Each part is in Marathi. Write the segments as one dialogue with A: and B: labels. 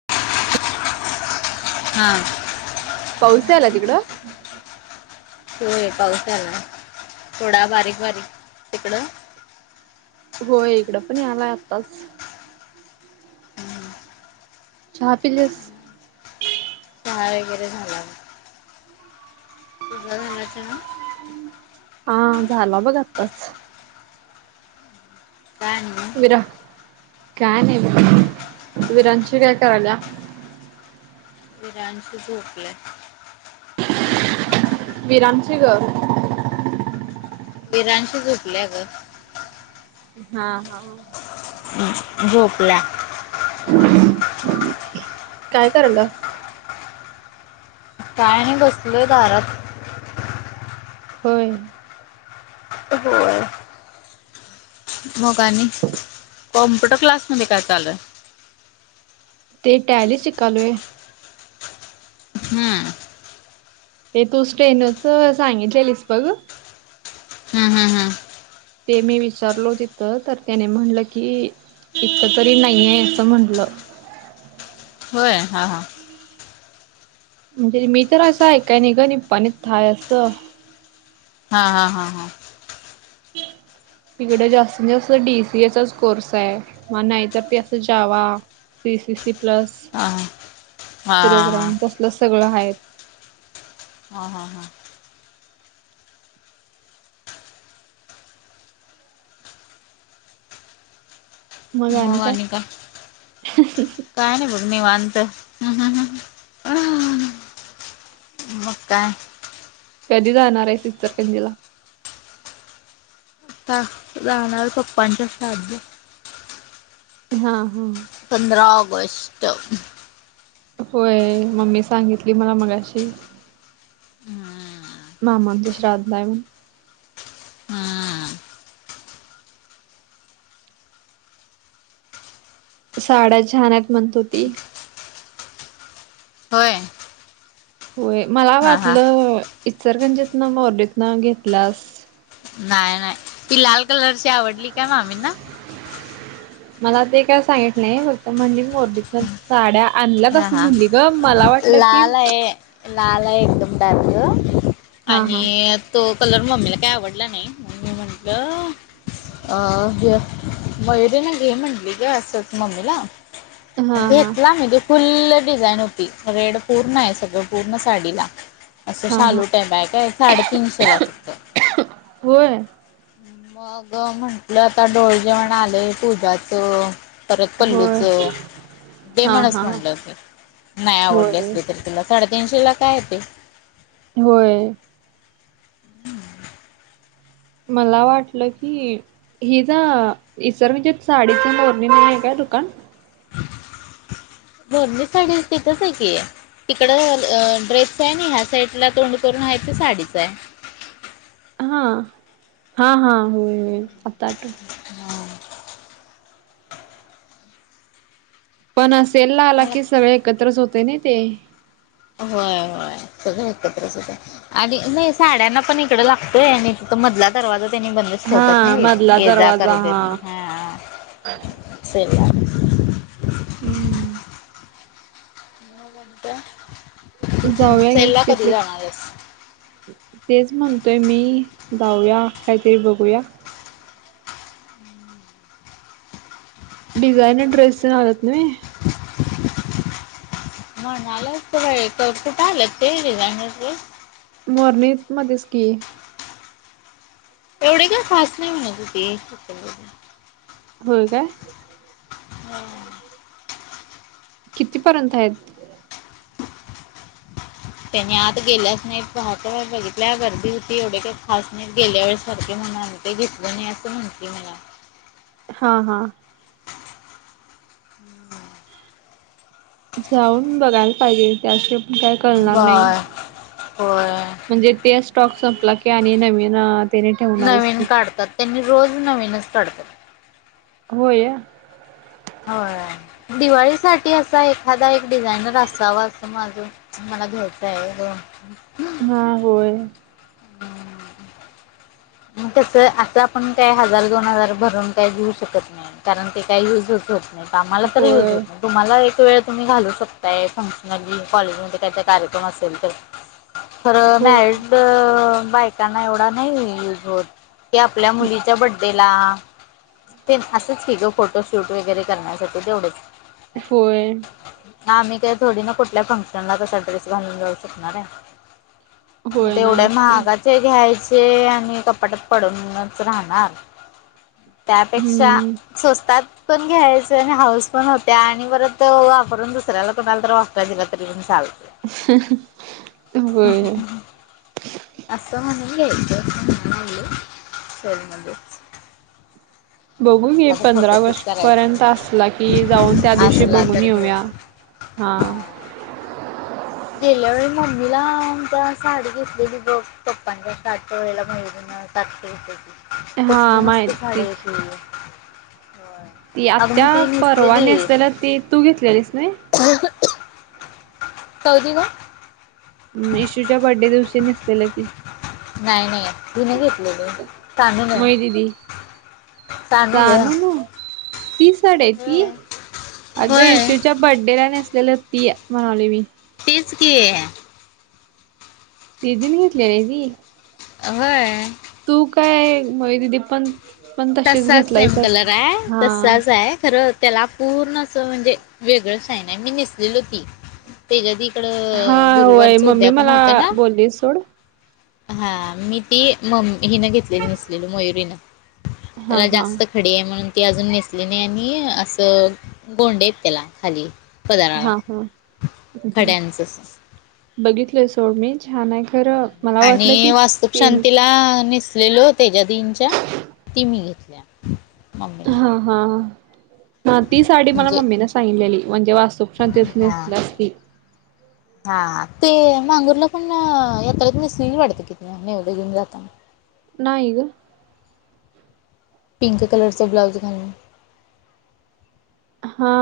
A: [unintelligible]
B: हा
A: पाऊस झाला तिकडं.
B: होय पाऊस यालाय, थोडा बारीक बारीक तिकडं.
A: होय, इकडं पण यालाय आत्ताच.
B: हम्म.
A: चहा पिलीस.
B: चहा वगैरे झाला बघ, तुजा झाला चहा.
A: आ.. झाला बघ आताच.
B: काय आणि मग.
A: विरा, काय नाही बघ. विरांशी काय कराल्या.
B: विरांनशी झोपलाय.
A: विरानंची गं.
B: विरांनशी झोपल्या गं.
A: हा हा.
B: झोपल्या.
A: काय कराल्यास.
B: काय नाही बसलोय दारात.
A: होय.
B: होय. मग आणि, कॉम्प्युटर क्लास मध्ये काय चालूय.
A: ते टॅली शिकालोय.
B: हम्म.
A: ते तू स्टेनच सांगितलेलीस बघ.
B: हम. हम. हं.
A: ते मी विचारलो तिथं, तर त्यानी म्हटलं की. इथं तरी नाहीये, असं म्हटलं.
B: होय. हा.. हा..
A: म्हणजे मी तर असं ऐकाय नाही गं, निपाणीत हाय असं.
B: हा.. हा.. हा.. हा..
A: [inaudible] तिकडे जास्तीत जास्त डीसीएचाच कोर्स आहे, मग नाहीतर त असं जावा. सी सीसी प्लस,
B: हा हा हा हा हा
A: प्रोग्राम तसलं सगळं आहेत.
B: हा.. हा.. हां.. मग आणि काय, काय नाही बघ निवांत. हम्म. मग काय.
A: कधी जाणार आहेस इचरकंजीला.
B: आता जाणार पप्पांच्या श्राद्धला.
A: हा.. हा..
B: पंधरा ऑगस्ट.
A: होय, मम्मी सांगितली मला मगाशी.
B: हम्म.
A: मामानचं श्राद्ध आहे म्हणून.
B: हम्म.
A: साड्या छान आहे म्हणत होती.
B: होय.
A: होय. मला
B: हा हा
A: वाटलं इचलकंरजीतन मोरनीत घेतल्यास.
B: नाही नाही, ती लाल कलरची आवडली का, मामी ना.
A: मला ते काय सांगितली नाही, फक्त मोरणीतन साड्या. आणल्यात
B: हा
A: असं
B: हा
A: म्हणली गं, मला वाटलं की.
B: लाल आहे लाल हाय एकदम डार्क
A: हा हा
B: आणि, तो कलर मम्मीला काय आवडला नाही, मग मी म्हटलं. अ.. हे मयुरीन घे म्हटली गं असंच मम्मीला.
A: हा हा
B: घेेतला मी दुस फुल्ल डिझाईन होती, रेडं पूर्ण आहे सगळं पूर्ण साडीला. असं
A: हा हा
B: शालू टाइप आहे काय, साडेतीनशे ला फक्त.
A: होय
B: मग म्हटलं आता डोहाळे जेवण आले पूजाच. परत
A: होय
B: पल्लूच. ते
A: हा
B: म्हण
A: हा
B: म्हणल नाही आवडली
A: होय
B: असले तरी तुला. साडेतीनशेला तर आहे ते.
A: होय. मला वाटल की हिचा इसर म्हणजे साडीच मोरणी म्हणून आहे काय दुकान.
B: मोरणी साडी तिथच आहे की. तिकड अ ड्रेस आहे. आणि ह्या साईडला तोंड करून आहे ते साडीच आहे.
A: हा हा हा होय होय आता आठवल. पण सेल लावला
B: मला
A: की सगळे एकत्रच होते ना ते.
B: होय होय सगळे एकत्रच होत. आणि नाही साड्यांना पण इकड लागतोय. आणि तिथ मधला दरवाजा त्यांनी बंद
A: हा
B: होतात नाही
A: मधला
B: ये जा
A: दरवाजा
B: करू देत.
A: हा
B: हा सेल लागला
A: हम्म
B: [unintelligible]
A: जाऊया की
B: सेलला कधी
A: तिथले
B: जाणार आहेस?
A: तेच म्हणतोय मी. जाऊया काहीतरी बघूया. डिझाईन ड्रेस हवेत मी.
B: म्हण आलाच त कुठे आलंत ते डिझाईनर ड्रेस.
A: मोरनी मध्येच की.
B: एवढे काही खास नाही म्हणे तीथे.
A: होय काय.
B: हम्म
A: कितीपर्यंत आहेत.
B: त्यांनी आत गेल्यास नाहीत. पाहत बघितल्या गर्दी होती. एवढे काही खास नाहीत. गेल्या वेळेसारखे म्हणून आण ते घेतलं नाही असं म्हटली मला.
A: हा हा
B: [inaudible]
A: जाऊन बघायला पाहिजे. त्या
B: होय होय.
A: म्हणजे ते स्टॉक संपला की, आणि नवीन त्याने ठेवणारच
B: नवीन
A: की.
B: काढतात त्यांनी रोज नवीनच काढतात.
A: होय
B: होय. दिवाळीसाठी असा एखादा एक डिझायनर असावा अस माझ मला घ्यायचा आहे व.
A: हा होय.
B: [unintelligible] मग तस आता आपण काय हजार दोन हजार भरून काय घेऊ शकत नाही. कारण ते काही युजच होत नाही. आम्हाला तर युज होत
A: होय
B: नाही. तुम्हाला एक वेळ तुम्ही घालू शकताय. फंक्शनली कॉलेजमध्ये काहीतर कार्यक्रम असेल तर. खरं
A: होय
B: मॅरिड बायकांना एवढा नाही युज होत. की आपल्या मुलीच्या बड्डे ला. असच ग फोटोशूट वगैरे करण्यासाठी तेवढच.
A: होय.
B: आम्ही काय थोडी ना कुठल्या फंक्शनला तसा ड्रेस घालून जाऊ शकणार आहे. मग
A: होय
B: तेवढ्या
A: नाहीच की
B: महागात चे घ्यायचे. आणि कपाटात पडूनच राहणार. त्यापेक्षा
A: हम्म
B: स्वस्तात पण घ्यायचे. आणि हाऊस पण होते. आणि परत वापरून दुसऱ्याला कोणाला तर वापरायला दिला तरी पण चालत.
A: होय.
B: असं म्हणुन घ्यायच. [unintelligible]
A: बघू घे पंधरा
B: फोटो शूट
A: ऑगस्ट पर्यंत
B: करायचा
A: असला कि जाऊन त्या दिवशी
B: असला
A: बघून
B: तर घेऊया
A: येऊया हा.
B: गेल्या वेळी मम्मीला आमच्या साडी घेतलेली बघ पप्पांच्या सा. [unintelligible] ता तेच तेची
A: हा
B: कसली मस्त
A: माहिती
B: साडी घेतलीये व्हय.
A: ती आत्या परवा नेसलेली होती तू घेतलेलीस नाही.
B: [unintelligible]
A: इशूच्या बड्डे दिवशी नेसलेलं की.
B: नाही नाही तीन नघेतलेले.
A: मय
B: [unintelligible]
A: दिदी सानू ती साडी आहे ती
B: होय.
A: अगं
B: होय
A: येशूची च्या बड्डेला नेसलेलं ती म्हणावलोय मी.
B: तिचं कि.
A: दिदीनी घेतलेली आहे ती.
B: व्हय.
A: तू काय मयुरी दिदी पण पण तशीच
B: तसाच सेम
A: घेतलायसा की
B: कलर आहे
A: हा
B: तसाच आहे खरं त्याला पूर्ण असं म्हणजे वेगळ शाईन आहे मी नेसलेली होती. तेज
A: हा
B: तिकडं
A: होय
B: गुरुवारचं
A: मम्मी
B: उद्यापन
A: मला
B: होतं ना
A: बोलली सोड
B: हा मी ती म्म हिन घेतलेली नसलेली मयुरीनं.
A: हा
B: त्याला
A: हा
B: जास्त खडी आहे म्हणून ती अजून नेसली नाहीये मी असं गोंडेे आहेत त्याला खाली. पदराला
A: हा हा
B: खड्यांचं अस.
A: बघितलंय सोड मी छान आहे. खरं मला वाटलं
B: आणि
A: की
B: वास्तुप
A: ते
B: शांतीला नेसलेलो तेजा दिनच्या ती मी घेतल्या मम्मीला.
A: अ हा. हा ती साडी मला
B: म्हणजे
A: मम्मीने सांगितलेली म्हणजे वास्तुक शांतीस
B: हा
A: नेसली असती.
B: हा ते मांगुरला पण यात्रेत नसलेली वाटते कि ते [unintelligible] घेऊन जाता.
A: नाही ग.
B: पिंक कलरचं ब्लाउज घालून.
A: हा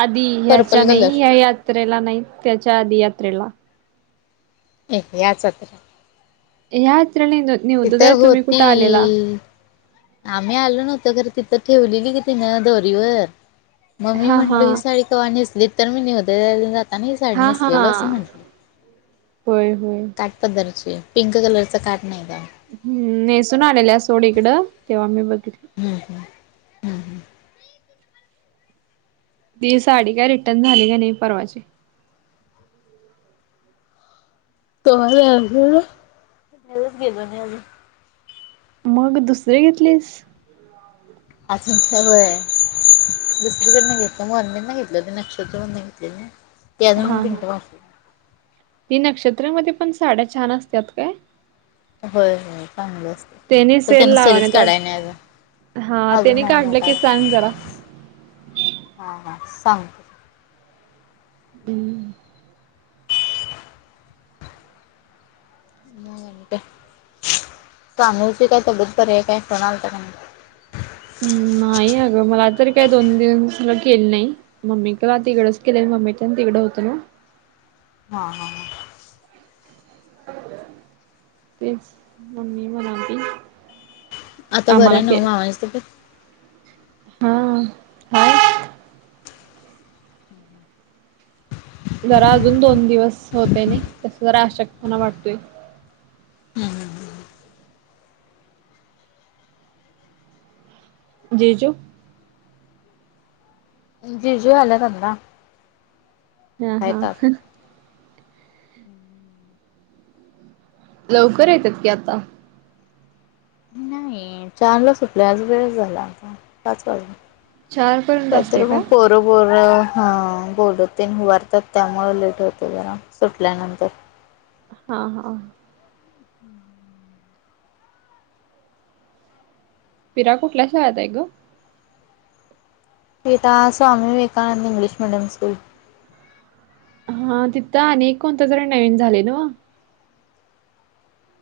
A: आधी ह्याच्या
B: पर्पल
A: नाही
B: कलर
A: ह्या यात त्रेला नाहीत त्याच्या आधी यात्रेला.
B: एक याचं. [unintelligible]
A: ह्या यात्रे. [unintelligible]
B: तिथं होती. आम्ही आलो नव्हतो तरी तिथं ठेवलेली ग तिन दोरीवर. मम्मी
A: हा हा
B: म्हणली ही साडी कवा नसली तर मी. [unintelligible]
A: हा हा
B: नेसलेलो असं
A: होय होय.
B: काट पदरची पिंक कलरच काट नाही का.
A: हम्म नेसून आलेल्या सोड इकडं तेव्हा मी बघितलं.
B: हम्म हम्म
A: ती साडी काय रिटर्न झाली का नाही परवाची? [inaudible]
B: तू आला असेल ना? घ्यायला गेलो नाही अजून
A: मग दुसरी घेतलीस.
B: आज तुमचा वेळ ये. दुसरीकडन घेतलं म्हर ना घेतलं ते नक्षत्र घेतले ते अजून म
A: हा हा
B: पिंट
A: ती नंक्षत्र मध्ये पण साड्या छान असत्यात काय.
B: होय होय चांगलं असत
A: त्यानी
B: तर
A: सेल
B: त्यांनी सगळीच
A: लावाण्यात
B: काढाय
A: वाटत
B: न्याग.
A: हा त्याने काढलं की सांग जरा.
B: हा हा सांगते.
A: हम्म [unintelligible]
B: मग आणि काय स्वामूची काय तब्येत बरी आहे काय फोन आलता का नाही.
A: नाही अगं मला तर काय दोन दिवस काय केलं नाही. मम्मी का तिकडंच केले मम्मी पण तिकडं होते.
B: हा हा
A: तेच मम्मी म्हणाली
B: आता
A: आम्हाला
B: बरं
A: के
B: नव्ह आहेस
A: हा हा जरा अजून दोन दिवस होते मी तसं जरा अशक्तपणा वाटतोय.
B: हम्म
A: जीजू
B: जीजू आले आत्ता
A: हा हा
B: हम्म
A: लवकर येत्यात की आता.
B: नाही चारला सुटलय आज वेळ झाला आता पाच वाजले
A: चार पर्यंत
B: काय
A: असते
B: तर
A: का?
B: बरोबर हा बोलते उभारतात कामाला लेट होते जरा सुटल्यानंतर
A: हा हा
B: हम्म
A: पिरा कुठल्या शाळेत आहे ग?
B: तिना Swami Vivekananda English medium school.
A: हा तिथं आणि एक कोणत तरी नवीन झाले ना.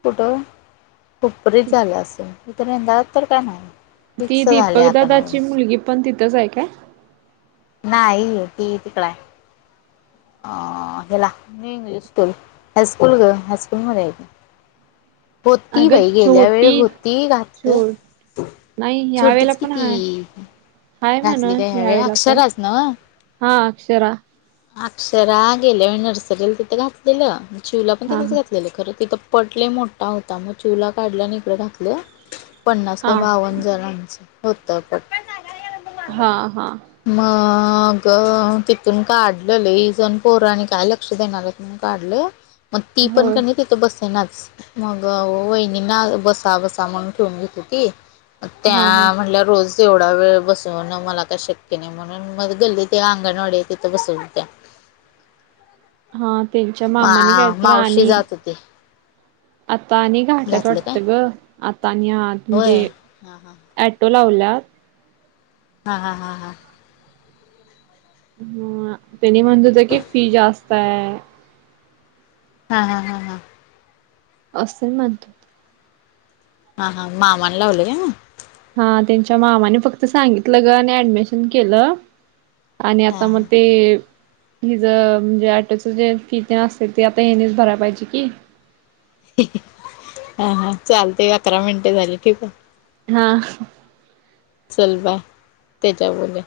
B: कुठं हुपरीत झालं असं इतर रेदाळात तर काय नाही.
A: ती
B: फिक्स झालंय
A: दीपक
B: आता नवीन.
A: दादाची मुलगी पण तिथंच आहे काय?
B: नाही ती तिकडे आहे. आ ह्याला न्यू इंग्लिश स्कूल हायस्कूल ग हायस्कूलमध्ये आहे. होती
A: अगं
B: बाई गेल्या वेळ
A: छोटी
B: होती घातलं.
A: छोट नाही यावेेळेला
B: छोटीच कि
A: पण
B: ती
A: हाय हाय म्हण
B: घातली काय ह्यावेळ
A: यावेेळेला पण
B: अक्षराच ना
A: हा अक्षरा
B: अक्षरा गेल्या नर्सरीला तिथे घातलेलं चिऊला पण
A: हा
B: तिथेच घातलेल. खरं तिथं पट लय मोठा होता मग चिऊला काढला नि इकडं घातलं. पन्नास
A: हा
B: का बावन्न जणांचं होतं पट.
A: हा हा
B: मग तिथून काढलं लई जण पोर आणि काय लक्ष देणार काढलं मग ती पण
A: होय
B: क तिथं बसेनाच मग वहिणी ना बसा बसा म्हणून ठेवून घेत होती.
A: हा हा
B: त्या म्हणल्या रोजच ऐवढा वेळ बसवण मला का शक्य नाही म्हणून मग गल्ली ते अंगणवाडी आहे तिथं बसवत होत्या.
A: हा त्यांच्या मामानी कायतर आणि
B: का ते
A: आता आणि घाटल्यात
B: काय
A: वाटतं ग आता आणि आ
B: होय
A: म्हणजे
B: हा हा
A: ॲटो लावलात
B: हा हा हा हा
A: ह त्यांनी म्हणत होत्या की फी जास्त आहे.
B: हा हा हा हा
A: असे मानतो
B: हा हा मामाला लावलंय काय मग
A: हा त्यांच्या मामाने फक्त सांगितलं ग आणि ऍडमिशन केलं. आणि
B: हा
A: आता मग
B: हा
A: ते हिजं म्हणजे ऑटो जे किती असेल ते आता ह्यांनीच भरायला पाहिजे की.
B: हा हा चालते अकरा मिनटे झाली ठीक आहे.
A: हा
B: चल बाय त्याच्यावर बोलूया